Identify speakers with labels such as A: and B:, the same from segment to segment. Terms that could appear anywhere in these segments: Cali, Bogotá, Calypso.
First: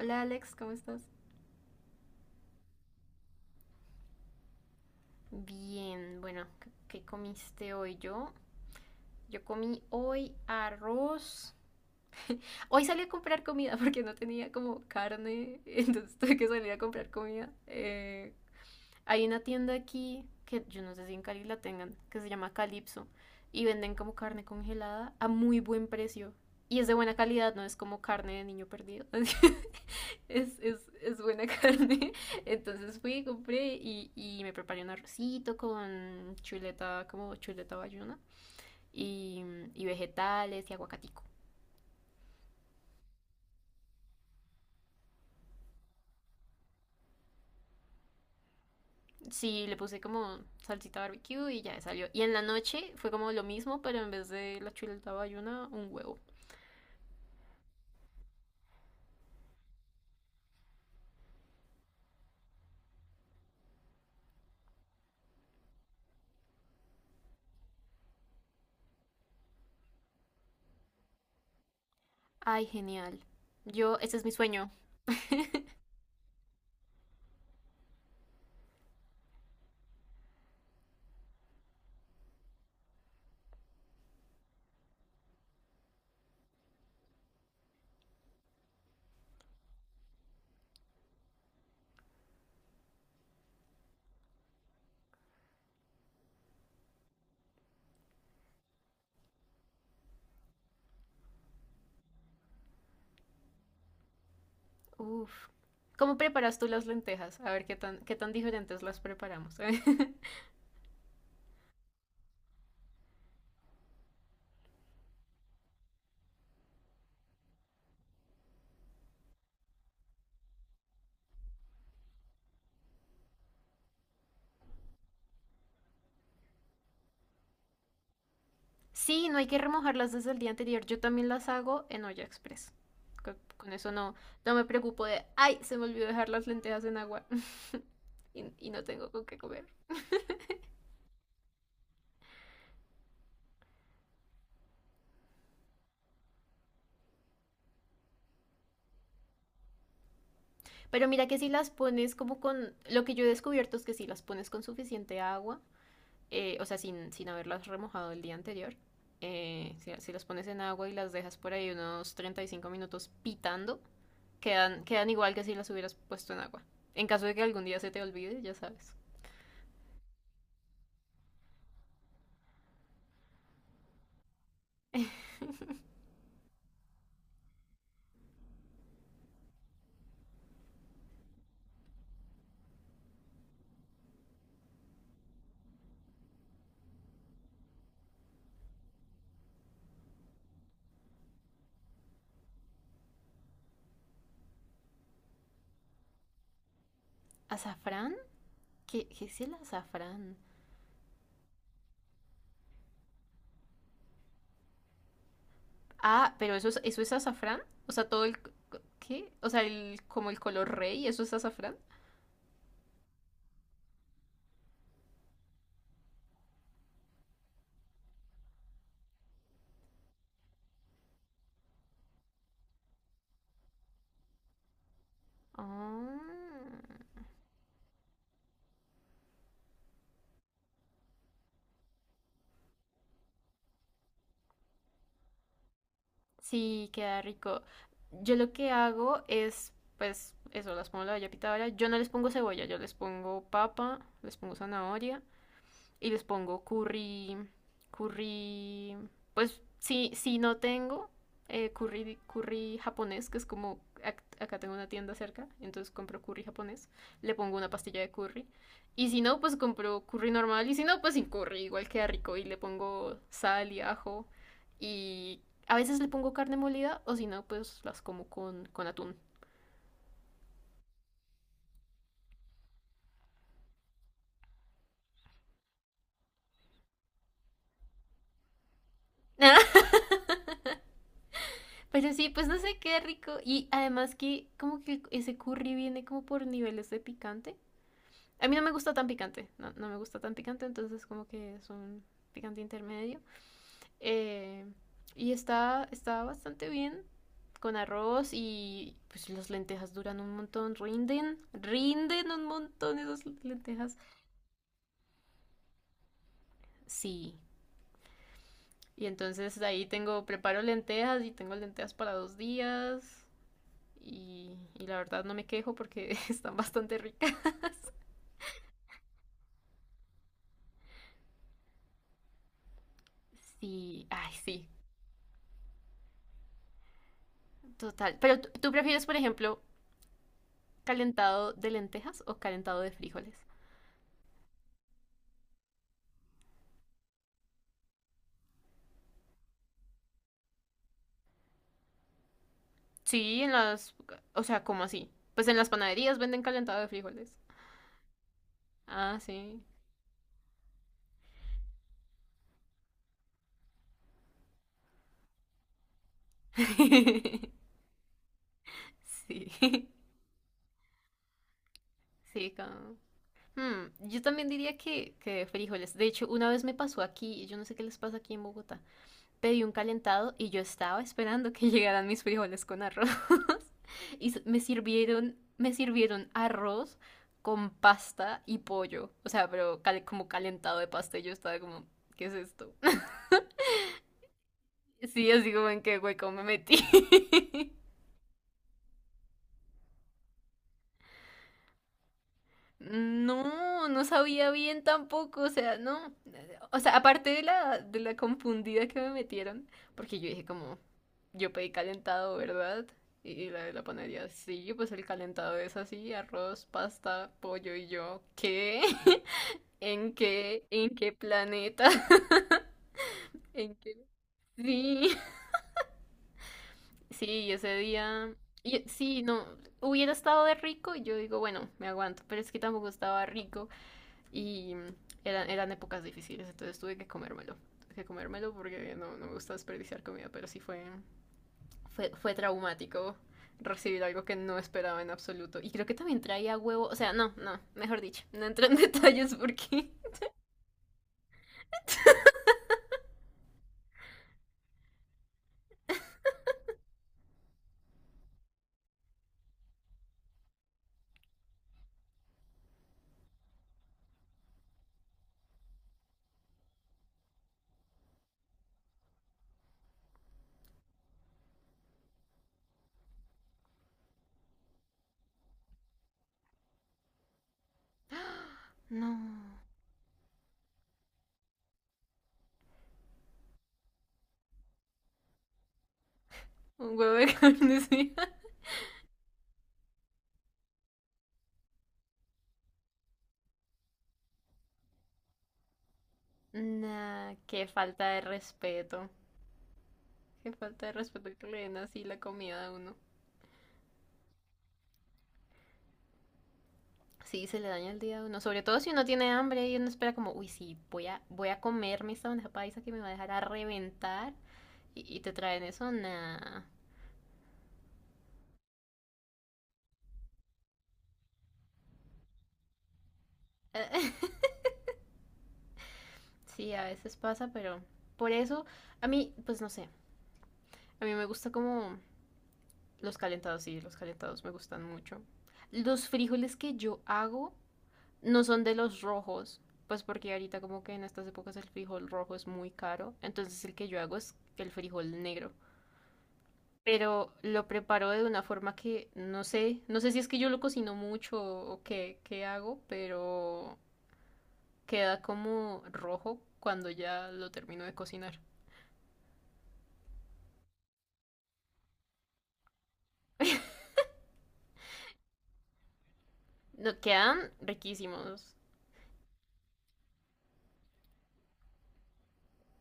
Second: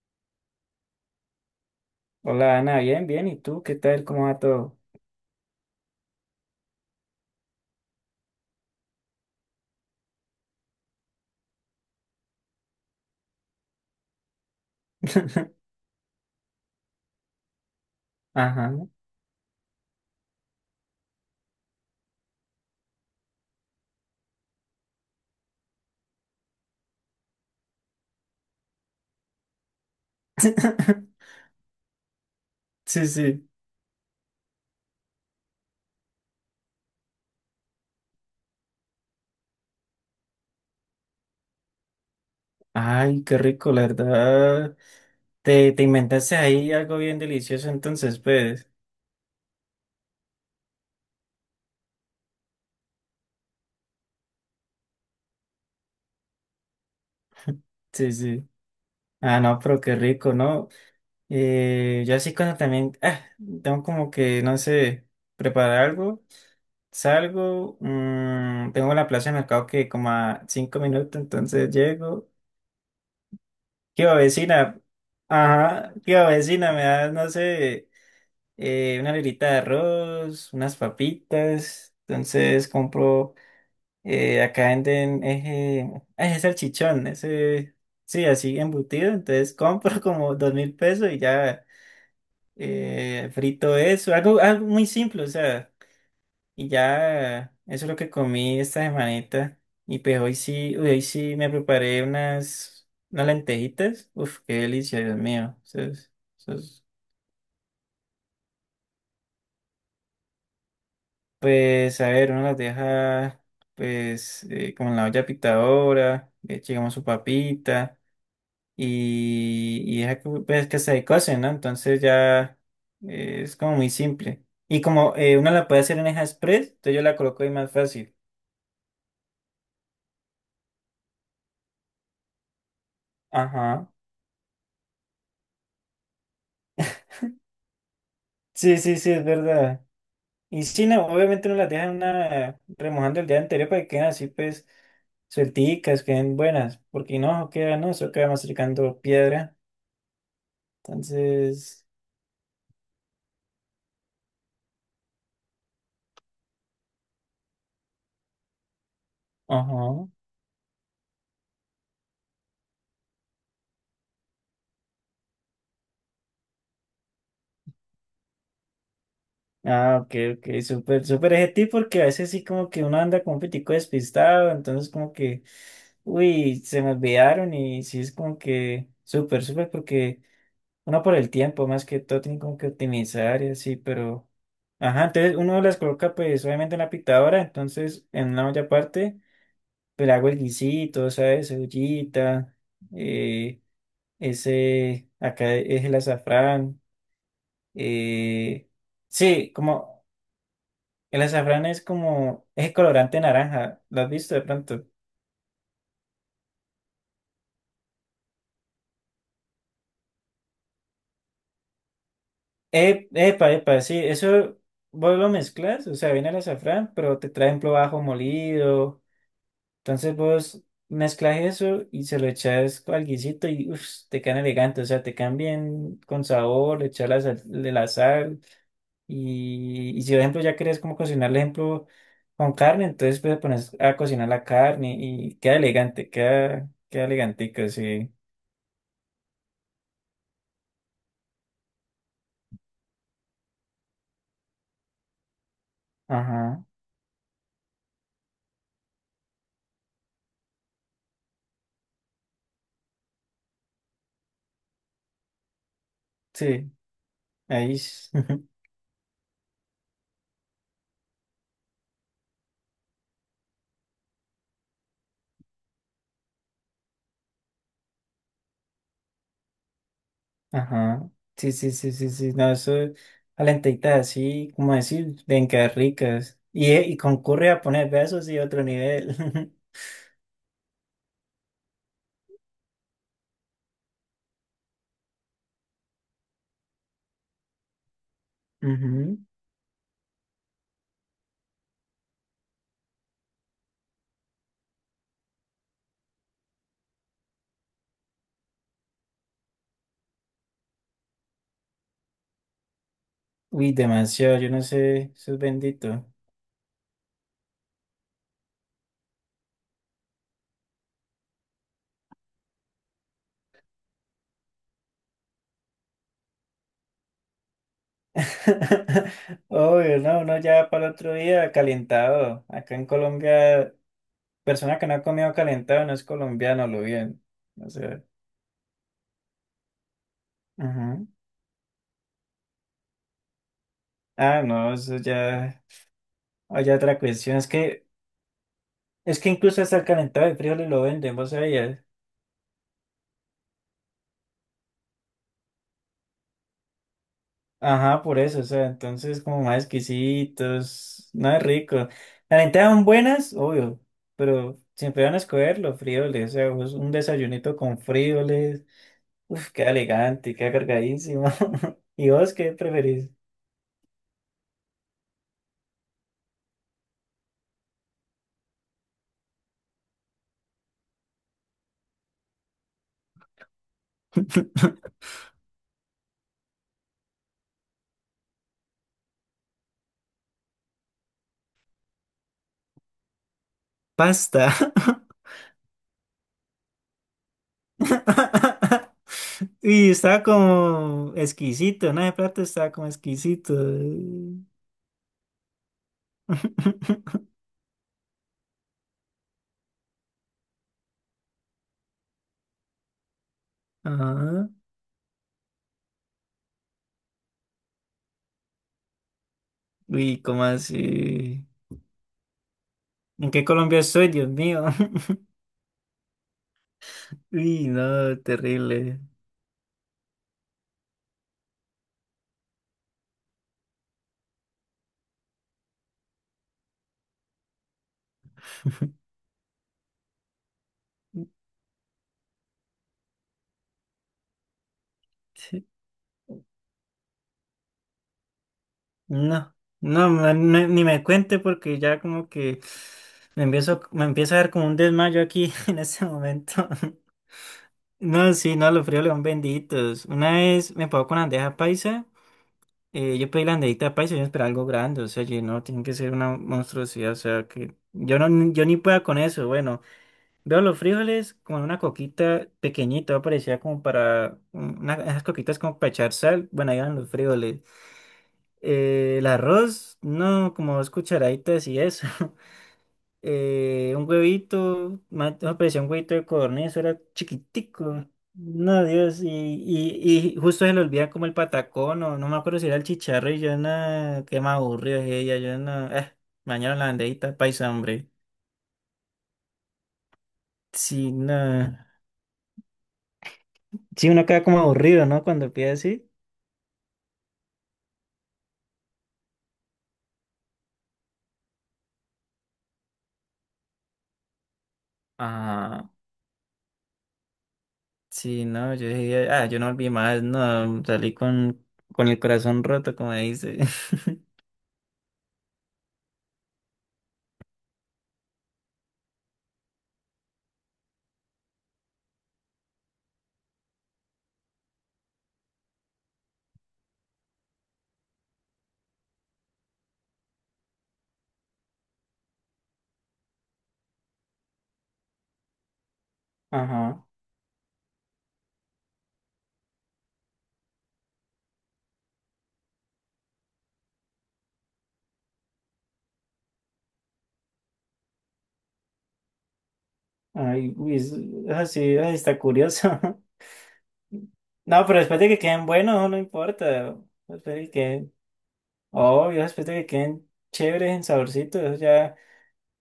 A: Hola Alex, ¿cómo estás?
B: Hola Ana, bien, bien. ¿Y tú qué tal? ¿Cómo va todo?
A: Bien, bueno, ¿qué comiste hoy yo? Yo comí hoy arroz. Hoy salí a comprar comida porque no tenía como carne, entonces tuve que salir a comprar comida.
B: Ajá.
A: Hay una tienda aquí que yo no sé si en Cali la tengan, que se llama Calypso y venden como carne congelada a muy buen precio. Y es de buena calidad, no es como carne de niño perdido. Es buena carne. Entonces
B: Sí,
A: fui,
B: sí.
A: compré y me preparé un arrocito con chuleta, como chuleta bayuna y, y vegetales y aguacatico.
B: Ay, qué rico, la verdad. Te inventaste ahí algo bien delicioso, entonces, pues.
A: Sí, le puse como salsita barbecue y ya salió. Y en la noche fue como lo mismo, pero en vez de la chuleta bayuna, un huevo.
B: Sí, sí. Ah, no, pero qué rico, ¿no? Yo así cuando también, tengo como que, no sé, preparar algo, salgo, tengo la plaza de mercado que como a cinco minutos, entonces llego.
A: Ay, genial. Yo,
B: ¿Qué
A: ese es mi sueño.
B: vecina? Ajá, ¿qué va, vecina? Me da, no sé. Una librita de arroz, unas papitas. Entonces compro, acá venden ese salchichón, sí, así embutido. Entonces compro como dos mil pesos y ya frito eso, algo muy simple, o sea, y ya eso es lo que comí esta semanita. Y pues hoy sí, uy, hoy sí me preparé unas lentejitas. Uf, qué delicia, Dios
A: Uf.
B: mío. Eso es-
A: ¿Cómo
B: eso
A: preparas tú
B: es
A: las lentejas? A ver qué tan diferentes las preparamos.
B: pues, a ver, uno las deja, pues, como en la olla pitadora, le echa, digamos, su papita y deja que, pues, que se cocen, ¿no? Entonces ya es como muy simple. Y como uno la puede hacer en Eja Express, entonces yo la coloco ahí más fácil.
A: Sí, no hay que remojarlas desde el día anterior. Yo también las hago en olla express. Con,
B: Ajá.
A: eso no, no me preocupo de, ay, se me olvidó dejar las lentejas en agua y
B: Sí,
A: no
B: sí,
A: tengo
B: sí,
A: con
B: es
A: qué comer.
B: verdad. Y sí, no, obviamente uno las deja en una, remojando el día anterior para que queden así, pues, suelticas, queden buenas, porque no, queda, no, eso queda masticando piedra.
A: Pero mira que si las
B: Entonces,
A: pones como con, lo que yo he descubierto es que si las pones con suficiente agua, o sea, sin haberlas remojado el día anterior. Si,
B: ajá.
A: si las pones en agua y las dejas por ahí unos 35 minutos pitando, quedan igual que si las hubieras puesto en agua. En caso de que algún día se te olvide, ya sabes.
B: Ah, ok, ok, súper, súper ese tip porque a veces sí como que uno anda como un pitico despistado, entonces como que, uy, se me olvidaron y sí es como que súper, súper porque uno por el tiempo más que todo tiene como que optimizar y así, pero, ajá, entonces uno las coloca pues obviamente en la pitadora, entonces en una olla aparte, pues le hago el guisito, ¿sabes? Cebollita, eh, ese, acá es el azafrán,
A: ¿Azafrán?
B: eh,
A: ¿Qué es
B: sí,
A: el
B: como...
A: azafrán?
B: El azafrán es como, es colorante naranja, ¿lo has visto de pronto?
A: Ah, pero eso es azafrán. O sea, todo el... ¿Qué? O sea, el, como el color rey, ¿eso es azafrán?
B: Epa, epa, sí, eso vos lo mezclas, o sea, viene el azafrán, pero te traen ejemplo ajo molido, entonces vos mezclas eso y se lo echas al guisito y uff, te quedan elegante, o sea, te quedan
A: Ah.
B: bien con sabor, le echas
A: Oh.
B: la sal, de la sal y si por ejemplo ya querés como cocinar, por ejemplo, con carne, entonces pues pones a cocinar la carne y queda elegante, queda,
A: Sí,
B: queda
A: queda rico.
B: elegantico, sí,
A: Yo lo que hago es, pues, eso, las pongo en la olla pitadora. Yo no les pongo cebolla, yo les pongo papa, les pongo zanahoria y les
B: ajá,
A: pongo curry, curry, pues si no tengo curry japonés, que es como acá tengo una tienda cerca, entonces compro curry
B: sí.
A: japonés, le pongo una
B: Ahí,
A: pastilla de
B: s-
A: curry. Y si no, pues compro curry normal. Y si no, pues sin curry, igual queda rico. Y le pongo sal y ajo. Y a veces le pongo carne molida. O si no, pues las como con atún.
B: ajá. Sí, sí, sí, sí, sí. No, eso, calentita así, como decir, bien que ricas. Y concurre a poner besos y otro nivel.
A: Pero sí, pues no sé, qué rico. Y además que como que ese curry viene como por niveles de picante. A mí no me gusta tan
B: Ujú.
A: picante, no, no me gusta tan picante, entonces como que es un picante intermedio. Eh, y está bastante bien con arroz y pues las lentejas duran un montón, rinden un montón esas
B: Uy,
A: lentejas.
B: demasiado, yo no sé, eso es bendito.
A: Sí, y entonces de ahí preparo lentejas y tengo lentejas para 2 días y la verdad no me quejo porque están bastante ricas.
B: Obvio, no, no, ya para el otro día, calentado. Acá en Colombia,
A: Sí, ay, sí,
B: persona que no ha comido calentado no es colombiano, lo bien. O sea,
A: total. Pero tú prefieres, por ejemplo,
B: ujú.
A: ¿calentado de lentejas o calentado de frijoles?
B: Ah, no, eso ya, hay otra cuestión, es que es que incluso hasta el calentado de frijoles lo venden, vos sabías.
A: Sí, en las... O sea, ¿cómo así? Pues en las panaderías venden calentado de frijoles.
B: Ajá, por eso, o sea,
A: Ah,
B: entonces como
A: sí.
B: más exquisitos, no es rico. Las lentejas son buenas, obvio, pero siempre van a escoger los frijoles, o sea, vos un desayunito con frijoles, uf,
A: Sí.
B: queda elegante, queda cargadísimo. ¿Y vos qué
A: Sí, como...
B: preferís?
A: Hmm, yo también diría que de frijoles. De hecho, una vez me pasó aquí, yo no sé qué les pasa aquí en Bogotá. Pedí un calentado y yo estaba esperando que llegaran mis frijoles con arroz. Y me sirvieron arroz con pasta y pollo. O sea, pero cal- como calentado de pasta y yo estaba como, ¿qué es esto?
B: Pasta.
A: Sí, así como en qué hueco me metí.
B: Y estaba como exquisito, ¿no? De plato estaba como exquisito.
A: No, no sabía bien tampoco, o sea, no. O sea, aparte de la confundida que me metieron, porque yo dije como, yo pedí calentado, ¿verdad? Y la de la panadería,
B: Ajá.
A: sí, pues el calentado es así, arroz, pasta, pollo y yo, ¿qué? ¿En
B: Uy, ¿cómo
A: qué? ¿En qué
B: así?
A: planeta?
B: ¿En qué
A: ¿En
B: Colombia
A: qué?
B: estoy, Dios mío?
A: Sí, sí, y
B: Uy,
A: ese
B: no,
A: día...
B: terrible.
A: sí, no, hubiera estado de rico y yo digo, bueno, me aguanto, pero es que tampoco estaba rico. Y eran épocas difíciles, entonces tuve que comérmelo. Tuve que comérmelo porque no, no me gusta desperdiciar comida, pero sí fue traumático recibir algo que no esperaba en absoluto.
B: Sí,
A: Y creo que también traía huevo, o sea, no, no, mejor dicho, no entro en detalles
B: no,
A: porque...
B: no, ma- no, ni me cuente porque ya como que me empieza a dar como un desmayo aquí en este momento. No, sí, no, los fríos león benditos. Una vez me pagó con bandeja paisa, yo pedí la bandejita paisa y yo esperaba algo grande, o sea, yo, no, tiene que ser una monstruosidad, o sea, que yo no, yo ni pueda con eso, bueno. Veo los frijoles como en una coquita pequeñita, parecía como para una, esas coquitas como para echar sal. Bueno, ahí van los frijoles.
A: No,
B: El arroz, no, como dos cucharaditas y eso. Un huevito, más- no, parecía un huevito de codorniz,
A: un
B: era
A: huevo de carne,
B: chiquitico.
A: sí.
B: No, Dios, y justo se le olvida como el patacón, o no me acuerdo si era el chicharro, y yo no, qué más aburrido es ella, yo no, mañana la
A: Nah,
B: banderita,
A: qué
B: paisa,
A: falta
B: hombre.
A: de respeto. Qué falta de
B: Sí,
A: respeto
B: no.
A: que le den así la comida a uno.
B: Sí, uno queda como aburrido, ¿no? Cuando pide así.
A: Sí, se le daña el día a uno. Sobre todo si uno tiene hambre y uno espera como, uy, sí, voy a comerme esta bandeja paisa que me va a dejar a reventar. Y te traen
B: Ajá,
A: eso, nah.
B: sí, no, yo dije, ah, yo no volví más, no, salí con el corazón roto, como dice.
A: Sí, a veces pasa, pero por eso, a mí, pues no sé. A mí me gusta como los calentados, sí, los calentados me gustan mucho. Los frijoles que yo hago no son de los rojos, pues porque ahorita como que en estas épocas el frijol rojo es muy caro. Entonces el que yo hago es el frijol negro.
B: Ajá,
A: Pero lo preparo de una forma que no sé, no sé si es que yo lo cocino mucho o qué, qué hago, pero queda como rojo cuando ya lo termino de cocinar.
B: ay, uy, es- así ay, está curioso. No, pero después de que queden buenos, no
A: No,
B: importa, después
A: quedan
B: de que queden,
A: riquísimos.
B: obvio, después de que queden chéveres, en saborcito, eso ya,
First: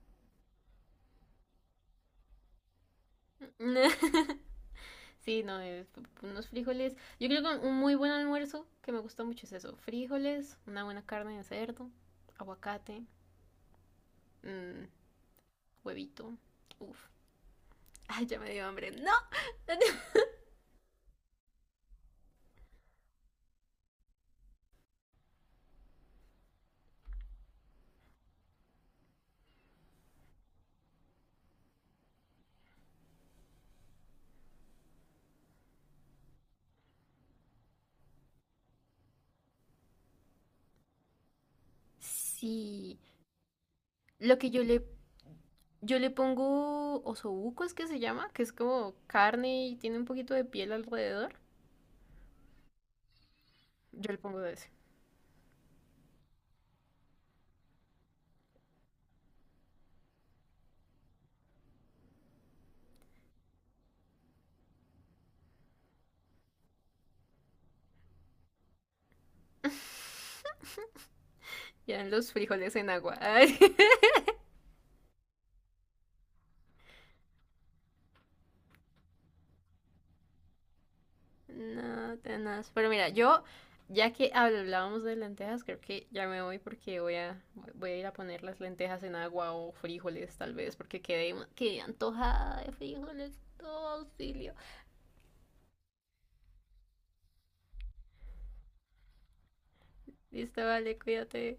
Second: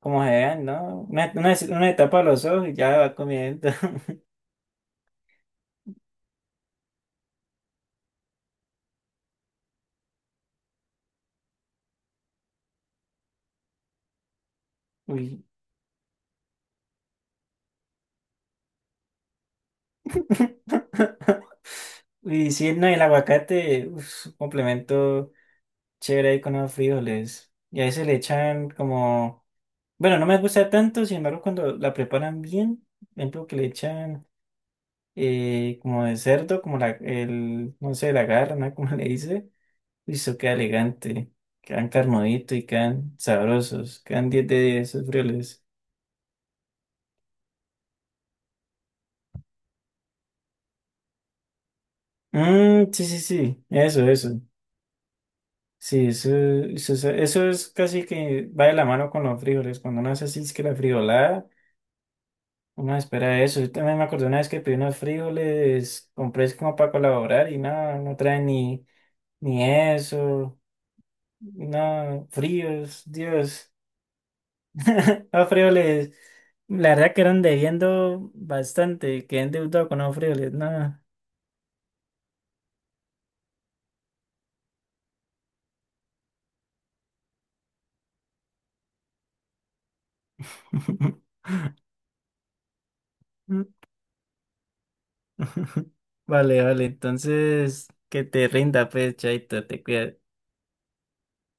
B: como se vean, ¿no? Una etapa a los ojos y ya va comiendo.
A: Sí, no, es unos frijoles. Yo creo que un muy buen almuerzo que me gusta mucho es eso. Frijoles, una buena carne de cerdo, aguacate, mm,
B: Uy.
A: huevito. Uf, ay, ya me dio hambre. No.
B: Uy, sí, no, el aguacate, uf, un complemento. Chévere ahí con los frijoles. Y a veces le echan como... Bueno, no me gusta tanto, sin embargo, cuando la preparan bien, por ejemplo, que le echan como de cerdo, como no sé, la garna, como le dice, y eso queda elegante. Quedan carnudito y
A: Sí,
B: quedan sabrosos. Quedan
A: lo
B: 10
A: que
B: de
A: yo le...
B: 10 esos frijoles.
A: Yo le pongo osobuco, es que se llama, que es como carne y tiene un poquito de piel alrededor.
B: Mmm, sí, sí, sí, eso,
A: Yo le pongo
B: eso.
A: de ese.
B: Sí, eso es casi que va de la mano con los frijoles. Cuando uno hace así, es que la frijolada. No, espera eso. Yo también me acordé una vez que pedí unos frijoles, compré es como para colaborar y nada, no traen ni eso.
A: Ya
B: No,
A: los frijoles en
B: fríos,
A: agua. Ay,
B: Dios. Los frijoles, la verdad que eran debiendo bastante, quedé endeudado con los frijoles, nada.
A: no, tenaz. Pero mira, yo, ya que hablábamos de lentejas, creo que ya me voy porque voy a, voy a ir a poner las lentejas en agua o frijoles, tal vez, porque quedé antojada de frijoles. Oh, auxilio.
B: Vale, vale, entonces que te rinda, pues, chaito, te cuidas.
A: Listo, vale, cuídate.